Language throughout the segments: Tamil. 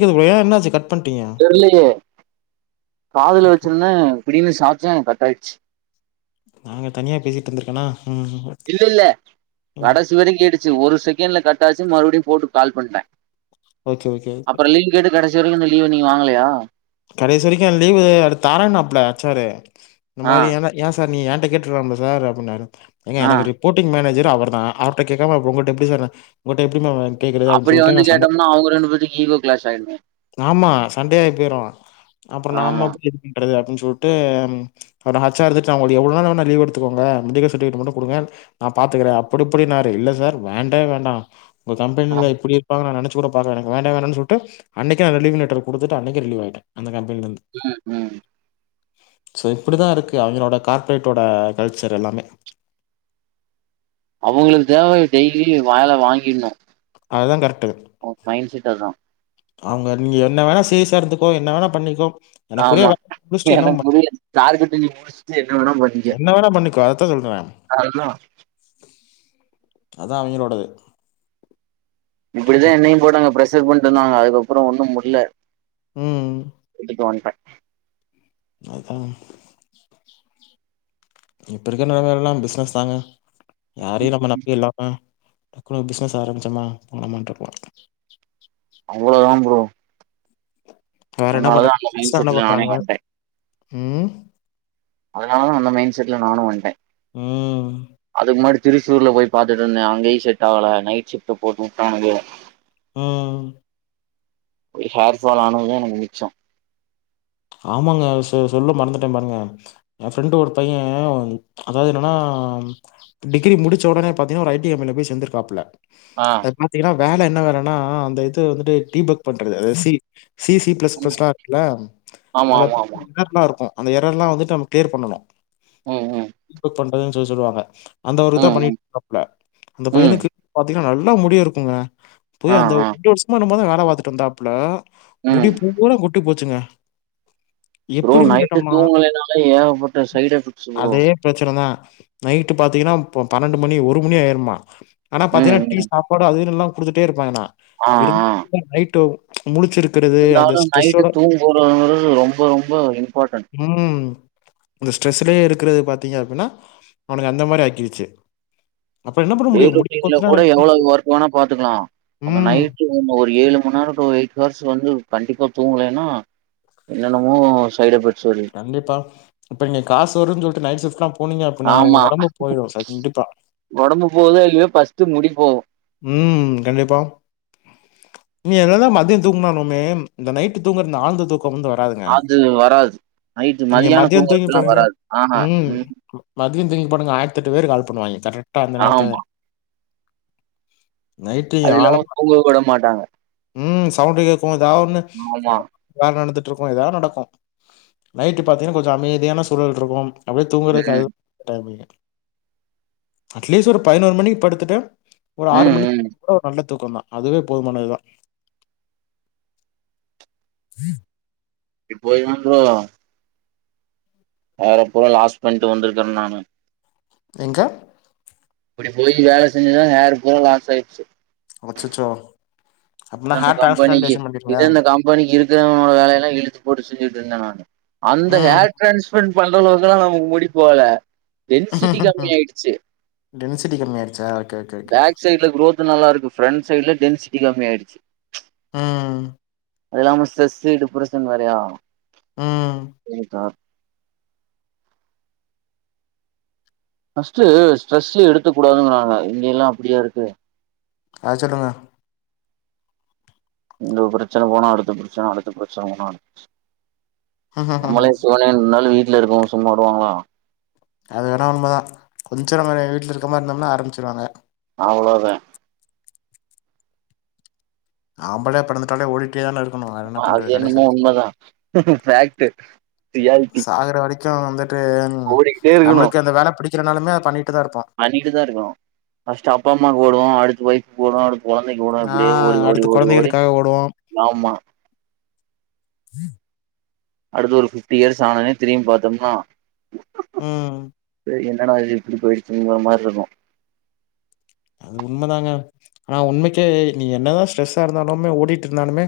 யா அது வேற என்னச்சு கட் பண்ட்டீங்க இல்லையே காதுல ஓகே வச்சிருந்தா இப்பிடின்னு சாச்ச கட் ஆயிர்ச்சு நாங்க தனியா பேசிட் இருந்தருக்கணா ம் இல்ல இல்ல ம் கடைசி வரைக் கேட்டுச்சு ஒரு செகண்ட்ல கட்டாச்சு மறுவடியு போட்டு கால் பண்டே ஓகே ஓகே ஓகே அப்புற லீவ் கேட்டு கடைசி வரைக்கு இந்த லீவு நீங்க வாங்கலயா கடைசி வரைக்கு அத் லீவு அத் தாரேனாப்ல ஹெச் சார் ரு இந்த ஆ மாரி எனா ஏ சார் நீ என்ட்ட கேட்ருக்கலாமில்ல சார் அப்டின்னாரு ஏங்க ஆ எனக்கிருக் போட்டிங் மேனேஜர் அவர் தா அவர்ட்ட கேக்காம உங்கள்ட்ட எப்புடி சாருன உங்கள்ட்ட எப்டிமா [unintelligible] கேக்றது அப்டின் அப்படி வந்து சொல்லிட்டு சண்ட கேட்டோம்னா அவங்க ரெண்டு பேத்துக்கு ஈகோ கிளாஷ் ஆயிடுமே ஆமா சண்டயாயி போயிரு அப்புறோ நாம ஆமா எப்புடி இது பண்றது அப்டின் சொல்ட்டு [unintelligible] ஹச் சார் இருந்துட்டு அவங்கள்ட எவ்ளவு நாள் வேணா லீவ் எடுத்துக்கோங்க மெடிகட் மட்டு குடுங்க நா பாத்துக்கறே அப்புடி இப்புடின்னாரு இல்ல சார் வேண்டவே வேண்டா உங்க ஆ, கம்பெனியில இப்டி ப்பாங்க நா நெனைச்சு கூட பாக்ல எனக் வேண்டவே வேண்டா சொல்ட்டு அன்னைக்கே நா ரிலீவ் லெட்டர் குடுத்துட்டு அன்னைக்கே ரிலீவ் ஆயிட்டே அந்த கம்பெனில இருந்து [inaudible] ஸோ இப்புடி தா இருக்கு அவங்களோட கார்பரேட்டோட கல்ச்சர் எல்லாமே அவுங்களுக் தேவ டெய்லியு வேல வாங்கிட்ணு அதா கரெக்ட்டு ஓ மைண்ட் செட் அதா அவங்க நீங்க என்ன வேணா சீரியசா எடுத்துக்கோ என்ன வேணா பண்ணிக்கோ எனக்குரிய ஆமா வேலைய முடிச்சுட்டு என்ன எனக்கு பண்- புரியாது டார்கெட் நீ முடிச்ட்டு என்ன வேணா பண்ணிக்க என்ன வேணா பண்ணிக்கோ. அதுதா அதா அவங்களோடது இப்புடித்தா என்னையு அங்க போட்டு ப்ரஷர் பண்ணிட்ருந்தாங்க அதுக்கப்புறோ ஒன்னு முட்ல ம். வீட்டுக்கு வண்ட்ட அதா இப்ப இருக்ற நெலமைலெல்லா பிஸ்னஸ் தாங்க யாரையு நம்ம நம்பிட்ல்லா அ டக்குனு பிஸ்னஸ் ஆரம்பிச்சமா போனமான்ட்ருக்குனு அவ்ளோ தா ப்ரோ வேற என்ன பண்ற அதனாலதான் அந்த மைண்ட் கிட்ஸ்லா என்ன செட்ல நானே பண்றாங்க வந்துட்டேன் ம் அதனாலதா அந்த மைண்ட் செட்ல நானு வண்டே ம். அதுக் முன்னாடி திருச்சூர்ல போய் பாத்துட்டு இருந்தே அங்கயு செட் ஆகல நைட் ஷிப்ட்ட போட்டு வுட்டானுக ம் ஒரு ஹேர் ஃபால் ஆனது தா மிச்சோ ஆமாங்க அ சொ சொல்ல மறந்துட்டே பாருங்க எ ஃப்ரெண்டு ஒரு பைய அதாவது என்னன்னா டிகிரி முடிச்ச உடனே பாத்தீங்கனா ஒரு ஐ டி கம்பெனில போய் சேந்திருக்காப்புல ஆ அது பாத்தீங்கனா வேல என்ன வேலன்னா அந்த இது வந்துட்டு டீ பக் பண்றது அதாது சீ சி சி ப்ளஸ் ப்ளஸ்லா இருக்குல்ல ஆமா ஆமா ஆமா [inaudible] இருக்கு அந்த எரர்ல்லா வந்துட்டு நம்ம க்ளியர் பண்ணணு ம் ம் டீ பக் பண்றது சொல்லுவாங்க அந்த ஒரு இதா ம் பண்ணி ம் [inaudible] அந்த ம் பையனுக்கு பாத்தீங்கனா நல்லா முடி இருக்குங்க ஆ போய் அந்த ஆ ரெண்டு வருஷமோ என்னமோ தா வேல வாத்துட்ருந்தாப்புல ம் முடி பூரா கொட்டி போச்சுங்க ப்ரோ எப்படின்னு நைட்டு கேட்டோம்னா, தூங்கலேனால ஏகப்பட்ட சைட் எஃபெக்ட்ஸ்சு ப்ரோ பிரச்சன தா நைட்டு பாத்தீங்கனா ப பன்னெண்டு மணி ஒரு மணி ஆயிருமா ஆனா ம் பாத்தீங்கனா டீ ம் சாப்பாடு அது இதுன் எல்லா குடுத்துட்டே இருப்பாங்கனா ஆ ஆ [inaudible] நைட்டு முழிச்சிருக் இருந்தாலு நைட்டு தூங்க [unintelligible] ரொம்ப ரொம்ப இம்பாட்டன்ட் ம் அந்த ஸ்ட்ரெஸ்லயே இருக்கறது பாத்தீங்க அப்டினா அவனுக்கு அந்த மாரி ஆக்கிருச்சு அப்புறம் என்ன பண்ண டே முடியும்? முடி ஷிஃப்ட் சைட்ல போச்சுன்னா கூட எவ்வளவு ஒர்க் வேணா பாத்துக்கலா அந்த ம். நைட்டு ங்க ஒரு ஏழு மண் நேரோ டு எய்ட் ஹார்ஸ் வந்து கண்டிப்பா தூங்கலனா என்னன்னமோ சைட் எஃபெக்ட்ஸ் வருது கண்டிப்பா இப்ப நீங்க காசு வருன் சொல்ட்டு நைட்ஷிஃப்ட்லா போனீங்க அப்பிட்னா உங்க ஆமா ஒடம்பு போய்ரு ஸ் கண்டிப்பா ஒடம்பு போதோ இல்லியோ ஃபஸ்ட்டு முடி போகு ம் கண்டிப்பா நீ என்னதா மதிய தூங்னாலுமே இந்த நைட்டு தூங்கற இந்த ஆழ்ந்த தூக்கோ வந்து வராதுங்க அது வராது நைட்டு நீங்க மதியானோ மதியோ தூங்கி தூங்குறப்பல்லா பாருங்க வராது ஆஹா ம் மதியோ தூங்கி பாருங்க ஆயர்த்தெட்டு வேரு கால் பண்ணுவாய்ங்க கரெக்ட்டா அந்த நேர்த்துல தா ஆமா நைட்டு நீங்க அது இல்லாம ஆழமா தூங்க விட மாட்டாங்க ம் சவுண்டு கேக்கு எதா ஒன்னு ஆமா வேல நடந்துட்ருக்கு எதாத் நடக்கு நைட்டு பாத்தீங்கனா கொஞ்ச அமைதியான சூழல்ருக்கு அப்டே தூங்கறதுக்கு அது ம் தா டைமிங்கே அட்லீஸ்ட் ஒரு பதினோரு மணிக் படுத்துட்டு ஒரு ஆறு ம் மணிக் ம் கூட ஒரு நல்ல தூக்கந்தா அதுவே போதுமானதுதா இப்போ இவங்ளு ஹேர பூரா லாஸ் பண்ட்டு வந்திருக்கே நானு எங்க இப்டி போய் வேல செஞ்சு தா ஹேர் பூரா லாஸ் ஆய்ட்ச்சு அச்சச்சோ அப்பனா அதா இந்த ஹார்ட் கம்பெனிக்கு டிரான்ஸ்பிளான்டேஷன் பண்ணிருங்க. இது இந்த கம்பெனிக்கு இருக்கிறவனோட வேலயெல்லா இழுத்து போட்டு செஞ்சுகிட்ருந்த நானு அந்த ம். ஹேர் ட்ரான்ஸ்ஃபரண்ட் பண்ற அளவுக்குல்லா நமக்கு முடி போகல டென்சிட்டி கம்மி ஆயிடுச்சு டென்சிட்டி கம்மியாய்ருச்சா ஓகே ஓ பேக் சைட்ல க்ரோத்து நல்லா இருக்கு ஃப்ரண்ட் சைட்ல டென்சிட்டி கம்மியாய்டுச்சு ம். அது இல்லாம ஸ்ட்ரஸ்ஸு, டிப்ரெஷன் வேறயா ம். [inaudible] தா ஃபஸ்ட்டு ஸ்ட்ரஸ்ஸு எடுக்க கூடாதுங்கறாங்க இங்கெல்லா அப்பிடியா இருக்கு ஆ சொல்லுங்க இந்த பிரச்சன போனா அடுத்த பிரச்சன அடுத்த பிரச்சன போனா அடுத்த ஹ [unintelligible] சிவனேன் இர்ந்தாலு வீட்ல இருக்கவ்ங்க சும்மா விடுவாங்களா அது வேணா உண்ம தா கொஞ்சோ நம்ம எங்க வீட்லருக்கற் மார்ருந்தம்னா ஆரம்பிச்சிருவாங்க அவளோதா ஆம்பளயா பெறந்துட்டாலே ஓடிட் டே தான இருக்கணு வேற என்ன அது பண்றது கடைசி என்னமோ வரிக்கு உண்மதா ஃபேக்ட்டு ரியாலிட்டி சாகற வரிக் கு வந்துட்டு ஓடிக்கிட்டே இருக்கணு நம்மளுக்கு அந்த வேல பிடிக்கலனாலுமே அத பண்ணிட்டு தா இருப்போ பண்ணிட்டுதா இருக்கணு ஃபஸ்ட்டு அப்பா அம்மாக் ஓடுவோ அடுத்து ஒய்ஃபுக் ஓடுவோ அடுத் கொழந்தைக் ஓடுவோ ஆ இப்பிடியே ஓடி ஓடி அடுத்து ஓடி ஓடி கொழந்தைகளுக்காக ஓடுவோம். ஆமா அடுத்து ஒரு ஃபிஃப்டி இயர்ஸ் ஆனோன்னே திரும் பாத்தம்னா ம் டேய் என்னடா இது இப்பிடி போய்டுச்சுங்கற மார்ருக்கு அது உண்மதாங்க ஆனா உண்மைக்கே நீங்க என்னதா ஸ்ட்ரஸ்ஸா இருந்தாலுமே ஓடிட்ருந்தாலுமே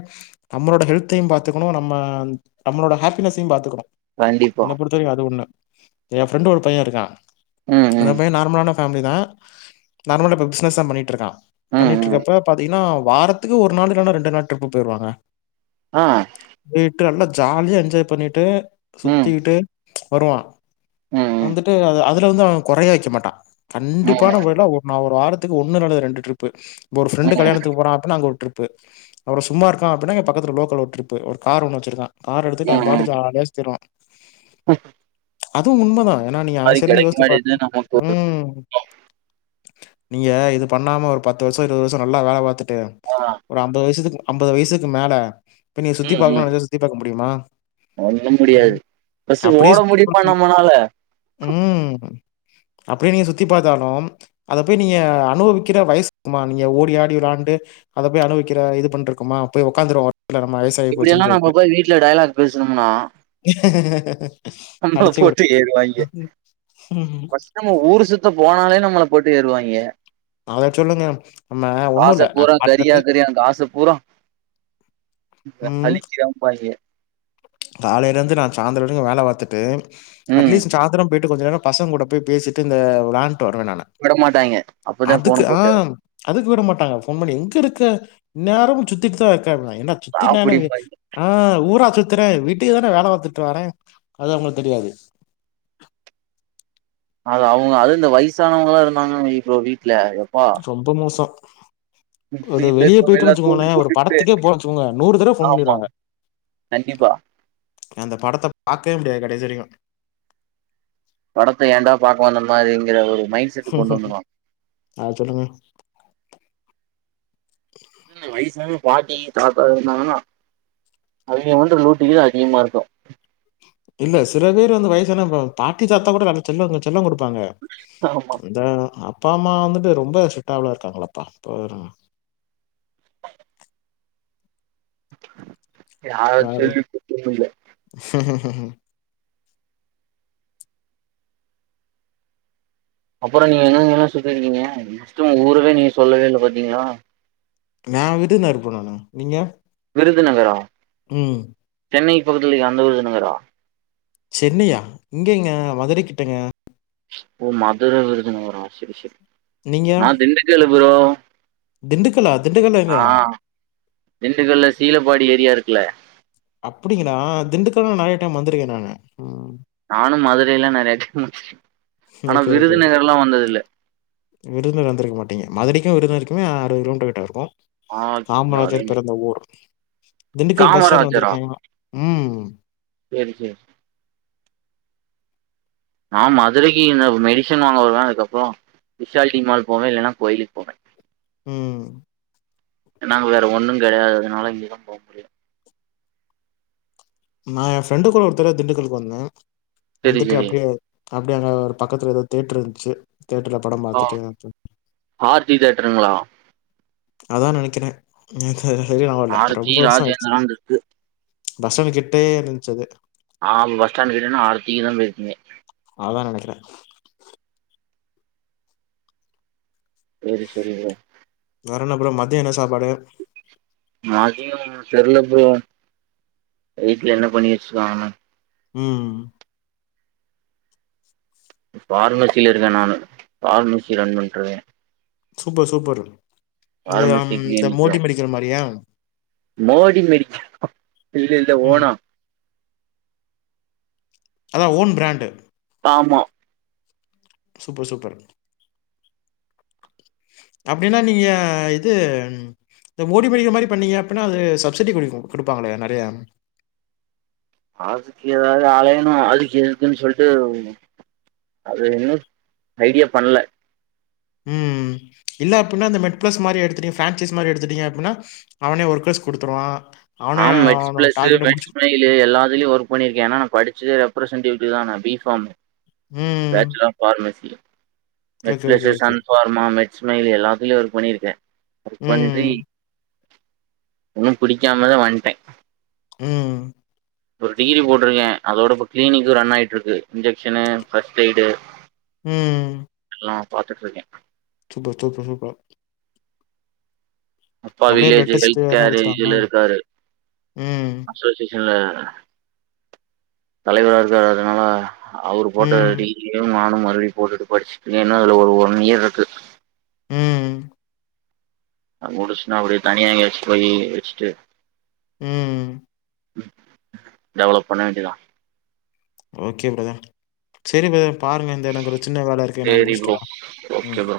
நம்மளோட ஹெல்த்தையு பாத்துக்கணு நம்ம நம்மளோட ஹேப்பினஸ்ஸயு பாத்துக்கணு கண்டிப்பா தெரியு அது ஒன்னு எ ஃப்ரெண்டு் ஒரு பைய இருக்கா ம் அந்த ம் பைய நார்மலான ஃபேமிலி தா நார்மலா இப்ப பிஸ்னஸ் தா பண்ணிட்ருக்கா ம் ம் பண்ணிட்ருக்கப்ப பாத்தீங்கனா வாரத் க்கு ஒரு நாள் இல்லனா ரெண்டு நாள் ட்ரிப்பு போய்ருவாங்க ஆ போய்ட்டொன்ன ஜாலியா என்ஜாய் பண்ணிட்டு ம். சுத்திக்கிட்டு வருவா ம். ம். வந்துட்டு அது அதுல வந்து அவ கொறையே வெக்க மாட்டா ம். கண்டிப்பான மொறைல அவ ஒரு வாரத்துக்கு ஒன்னு இல்லன ரெண்டு ட்ரிப்பு ஒரு ம். ஃப்ரெண்டு கல்யாணத்துக்கு போறா அப்டின்னா அங்க ஒரு ட்ரிப் பு அவரு சும்மா இருக்கா அப்டின்னா பக்கத்துல லோக்கல்ல ஒரு ட்ரிப்பு கார் ஒன்னு வச்சிருக்கா கார் எடுத்துட்டு அவ ம். ம். பாட்னு ஜாலியா சுத்தி வருவா அதுவு உண்மதா ஏன்னா நீங்க அவ அது சைட்லந்து கெடைக்க யோஸ்ச்சு பாருங் மாட்டேது நமக்கு ம் நீங்க இது பண்ணாம ஒரு பத்து வருஷோ இருவ் வருஷோ நல்லா வேல பாத்துட்டு ஆமா ஒரு அம்பது வருஷத்துக்கு அம்பது வயசுக்கு மேல இப்ப நீ சுத்தி பாக்கணு நெனச்சா சுத்தி பாக்க முடியுமா ஒண்ணு முடியாது ம். ஃபர்ஸ்ட்டு ஓட முடியுமா நம்மனால அப்டியே நீ சுத்தி பாத்தாலும் அத போய் நீங்க அனுபவிக்கிற வயசுக்குமா நீங்க ஓடி ஆடி விளாண்டு அத போய் அனுவிக்கற இது பண்ருக்குமா போய் ஒக்காந்துருவோ [inaudible] நம்ம வய்ஸ் இப்படியெல்லா நம்ம போய் வீட்ல டைலாக் பேசணும்னா நம்மள அடிச்சு உடு போட்டு ஏறுவாய்ங்க. ஃபர்ஸ்ட் நம்ம ஊரு சுத்த போனாலே நம்மள போட்டு ஏருவாய்ங்க அத சொல்லுங்க. நம்ம ஒண்ணும் இல்ல. காச நான் பூரா காலையிலருந்து கரியாக்கிறியா காச பூரா அழிக்குறான்ம்பாய்ங்க காலையிலந்து நா சாந்திர வரைக்கும் வேல பாத்துட்டு ம். அட்லீஸ்ட் சாந்திரம் போய்ட்டு கொஞ்ச நேரம் பசங்க கூட போய் பேசிட்டு இந்த விளாண்ட்டு வருவ நானு விடமாட்டாய்ங்க. அப்பதான் அதுக்கு ஃபோன ஆ போட்டு அதுக்கு விட மாட்டாங்க ஃபோன் பண்ணி எங்க இருக்க எந்நேரமு சுத்திட்டு தா இருக்க அப்டின்னாய்ங்க என்ன சுத்திட் நா என்ன உங்ளுக் அப்படிம்பாய்ங்க. ஆ ஊரா சுத்தி துரே வீட்டுக்கு தான வேல பாத்துட்டு வாரே அது அவங்களுக்கு தெரியாது அது அவுங்க அதுவு இந்த வயசானவங்களா இருந்தாங்கனாவை ப்ரோ வீட்ல யப்பா ரொம்ப மோசம் கொஞ்சோ வீட்ல வெளியே இருக்கவங்க போயிட்டன் எல்லாம் தூங்கி வெச்சுக்கோங்ளேன் ஒரு போட்டுட்டு படத்துக்கே போறன் வெச்சுக்கோங்க நூறு தடவ ஃபோன் ஆமா. பண்ணிருவாங்க கண்டிப்பா அந்த படத்த பாக்கவே முடியாது கடைசி வரைக்கும் படத்த ஏன்டா பாக்க வந்த மாரிங்கிற ஒரு மைண்ட் செட் கொண்டு வந்துருவா அத சொல்லுங்க ம் வயசான பாட்டி தாத்தா இருந்தாங்கன்னா அவுங்க பண்ற லூட்டி தா அதிகமா இருக்கும் இல்ல சில பேரு வந்து வயசான பாட்டி தாத்தா கூட வேலைக் செல்லம்ங்க செல்லம் குடுப்பாங்க ஆமா இத அப் அப்பா அம்மா வந்துட்டு ரொம்ப ஸ்ட்ரீக்ட்டால இருக்காங்களாப்பா போதும் யார வேற சொல்லி குத்தமில்ல அப்புறம் நீங்க எங்கெங்கல்லா சுத்தி இருக்கீங்க ஃபர்ஸ்ட்டு உங்க ஊரவே நீங்க சொல்லவே இல்ல பாத்தீங்ளா நா விடுநறு போனுனோ நீங்க விருதுநகரா ம் சென்னைக் பக்கத்துலே அந்த விருதுநகரா சென்னையா இங்கேங்க மதுர கிட்டங்க ஓ மதுர விருதுநகரா செரி செரி நா திண்டுக்கல்லு ப்ரோ திண்டுக்கல்லா திண்டுக்கல்ல எங்க ஆ திண்டுக்கல்ல சீலப்பாடி ஏரியா இருக்குல அப்டிங்களா திண்டுக்கல்லா நெறைய டைம் வந்திருக்கே நானு ம். நானு மதுரையல்லா நெறைய டைம் வந்துருக் ஆனா ஓகே, ஓகே, ஓகே. விருதுநகர்லா வந்தது இல்ல விருதுநகர் வந்திருக்க மாட்டீங்க மதுரைக்கு விருதுநருக்குமே அறுவது கிலோமீட்டர் கிட்ட இருக்கு ஆ காமராஜர் பிறந்த ஊர் திண்டுக்கல் பஸ் ஸ்டாண்டு காமராஜரா வந்திருக்கேங்ளா செரி செரி நா மதுரைக்கு இங்க மெடிசன் வாங்க வருவே அதுக்கப்றோ விஷால் டிமால் போவே இல்லன்னா கோயிலுக்கு போவே ம் நாங்க வேற ஒன்னு கெடையாது அதனால இங்கேதா போ முடியு நா எ ஃப்ரெண்டு கூட ஒருத்தட திண்டுக்கலுக்கு வந்தே சரி வந்துட்டு சரி அப்டியே அப்டி அங்க ஒரு பக்கத்துல ஏதோ த்யேட்டரு இருந்துச்சு த்யேட்டர்ல படம் பாத்துட்டு ஆர் ஜி த்யேட்டருங்களா அதா நெனைக்கிறே எனக்கு சரியா நியாபோ இல்ல ஆர்த்தி ரொம்ப வருஷோ ஆச்சு ராஜேந்திரான் இருக்கு பஸ் ஸ்டாண்ட் கிட்டே இருந்ச்சு அது ஆம் பஸ்ஸ்டண்ட் கிட்டனா ஆர் ஜிக்கு தா போயிருப்பீங்க அதா நெனைக்கிறே செரி செரிங்க வேறென்ன ப்ரோ மதியோ என்ன சாப்பாடு மதியம் தெர்ல ப்ரோ வீட்ல என்ன பண்ணி வச்சிருக்காங்கன்னு ம் ஃபார்மசியில இருக்கே நானு ஃபார்மசி ரன் பண்ருக்கே சூப்பர் சூப்பரு யம் ஃபார்மசி இந்த மோடி கிளினிக்கும் மெடிக்கல் மாரியா மோடி மெடிக்கலா இல்ல இல்ல ம் ஓனா அதா ஓன் பிராண்டு ஆமா சூப்பர் சூப்பர் அப்டின்னா நீங்க இது இந்த மோடி மெடிக்கல் மாரி பண்ணீங்க அப்பின்னா அது சப்சிடி குடிக்கு குடுப்பாங்களே நெறையா அதுக்கு ஏதாவ்து அலையணு அதுக்கு இருக்குன் சொல்ட்டு அது இன்னு ஐடியா பண்ல ம் இல்ல அப்பின்னா இந்த மெட்பிளஸ் மாரி எடுத்துட்டீங்க பேன்சிஸ் மாரி எடுத்துட்டீங்க அப்பின்னா அவனே ஒர்க்கர்ஸ் குடுத்ருவா ஆம் மெட்ஸ் பிளஸ் மெட்ஸ் மை திலு எல்லாத்லயு ஒர்க் பண்ணிருக்கே ஏனா நா படிச்சி ரெப்ரசென்டேடிவ் தா நா பி பாம் ம் பேச்சலர் ஆஃப் ஃபார்மசி மெட் okay okay plus okay Sun pharma மெட் ஸ்மைலு எல்லாத்லயு ஒர்க் பண்ணியிருக்கே ஒர்க் பண்ணிட்டு ம் ஒன்னு பிடிக்காமதா வந்ட்டே ம் உம் ஒரு டிகிரி போட்ருக்கே அதோடப்ப கிளீனிக்கு ரன் ஆய்ட்டு இருக்கு இன்ஜெக்ஷனு ஃபர்ஸ்ட் எய்டு ம் எல்லா பாத்துட் இருக்கே சூப்பர் சூப்பர் சூப்பர் அப்பா அப்டியே பிளட் வில்லேஜு டெஸ்ட் ஹெல்த் எதனா கேரு இதுல எடுத்துட்டாங்களா இருக்காரு ம் ச ஸ்டேஷன்ல தலைவராருக்கார் அதனால அவரு ஃபோட்டோ ம் ரெடி மானும் மருப்டி போட்டுட்டு படிச்சுட் ஏனா அதுல ஒரு ஒன் இயர் இருக்கு ம் அங்க முடிஷ்ட்னா அப்டியே தனியா எங்கயாச்சு போய் வெச்ட்டு ம் டெவலப் பண்ண வேண்டிதா ஓக்கே பிரதர் சேரி ப்ரதர் பாருங்க இந்த எனக்கு ஒரு சின்ன வேல இருக்கு நா சரி முடிஷ்ட்டு ப்ரோ வரே ஓகே ப்ரோ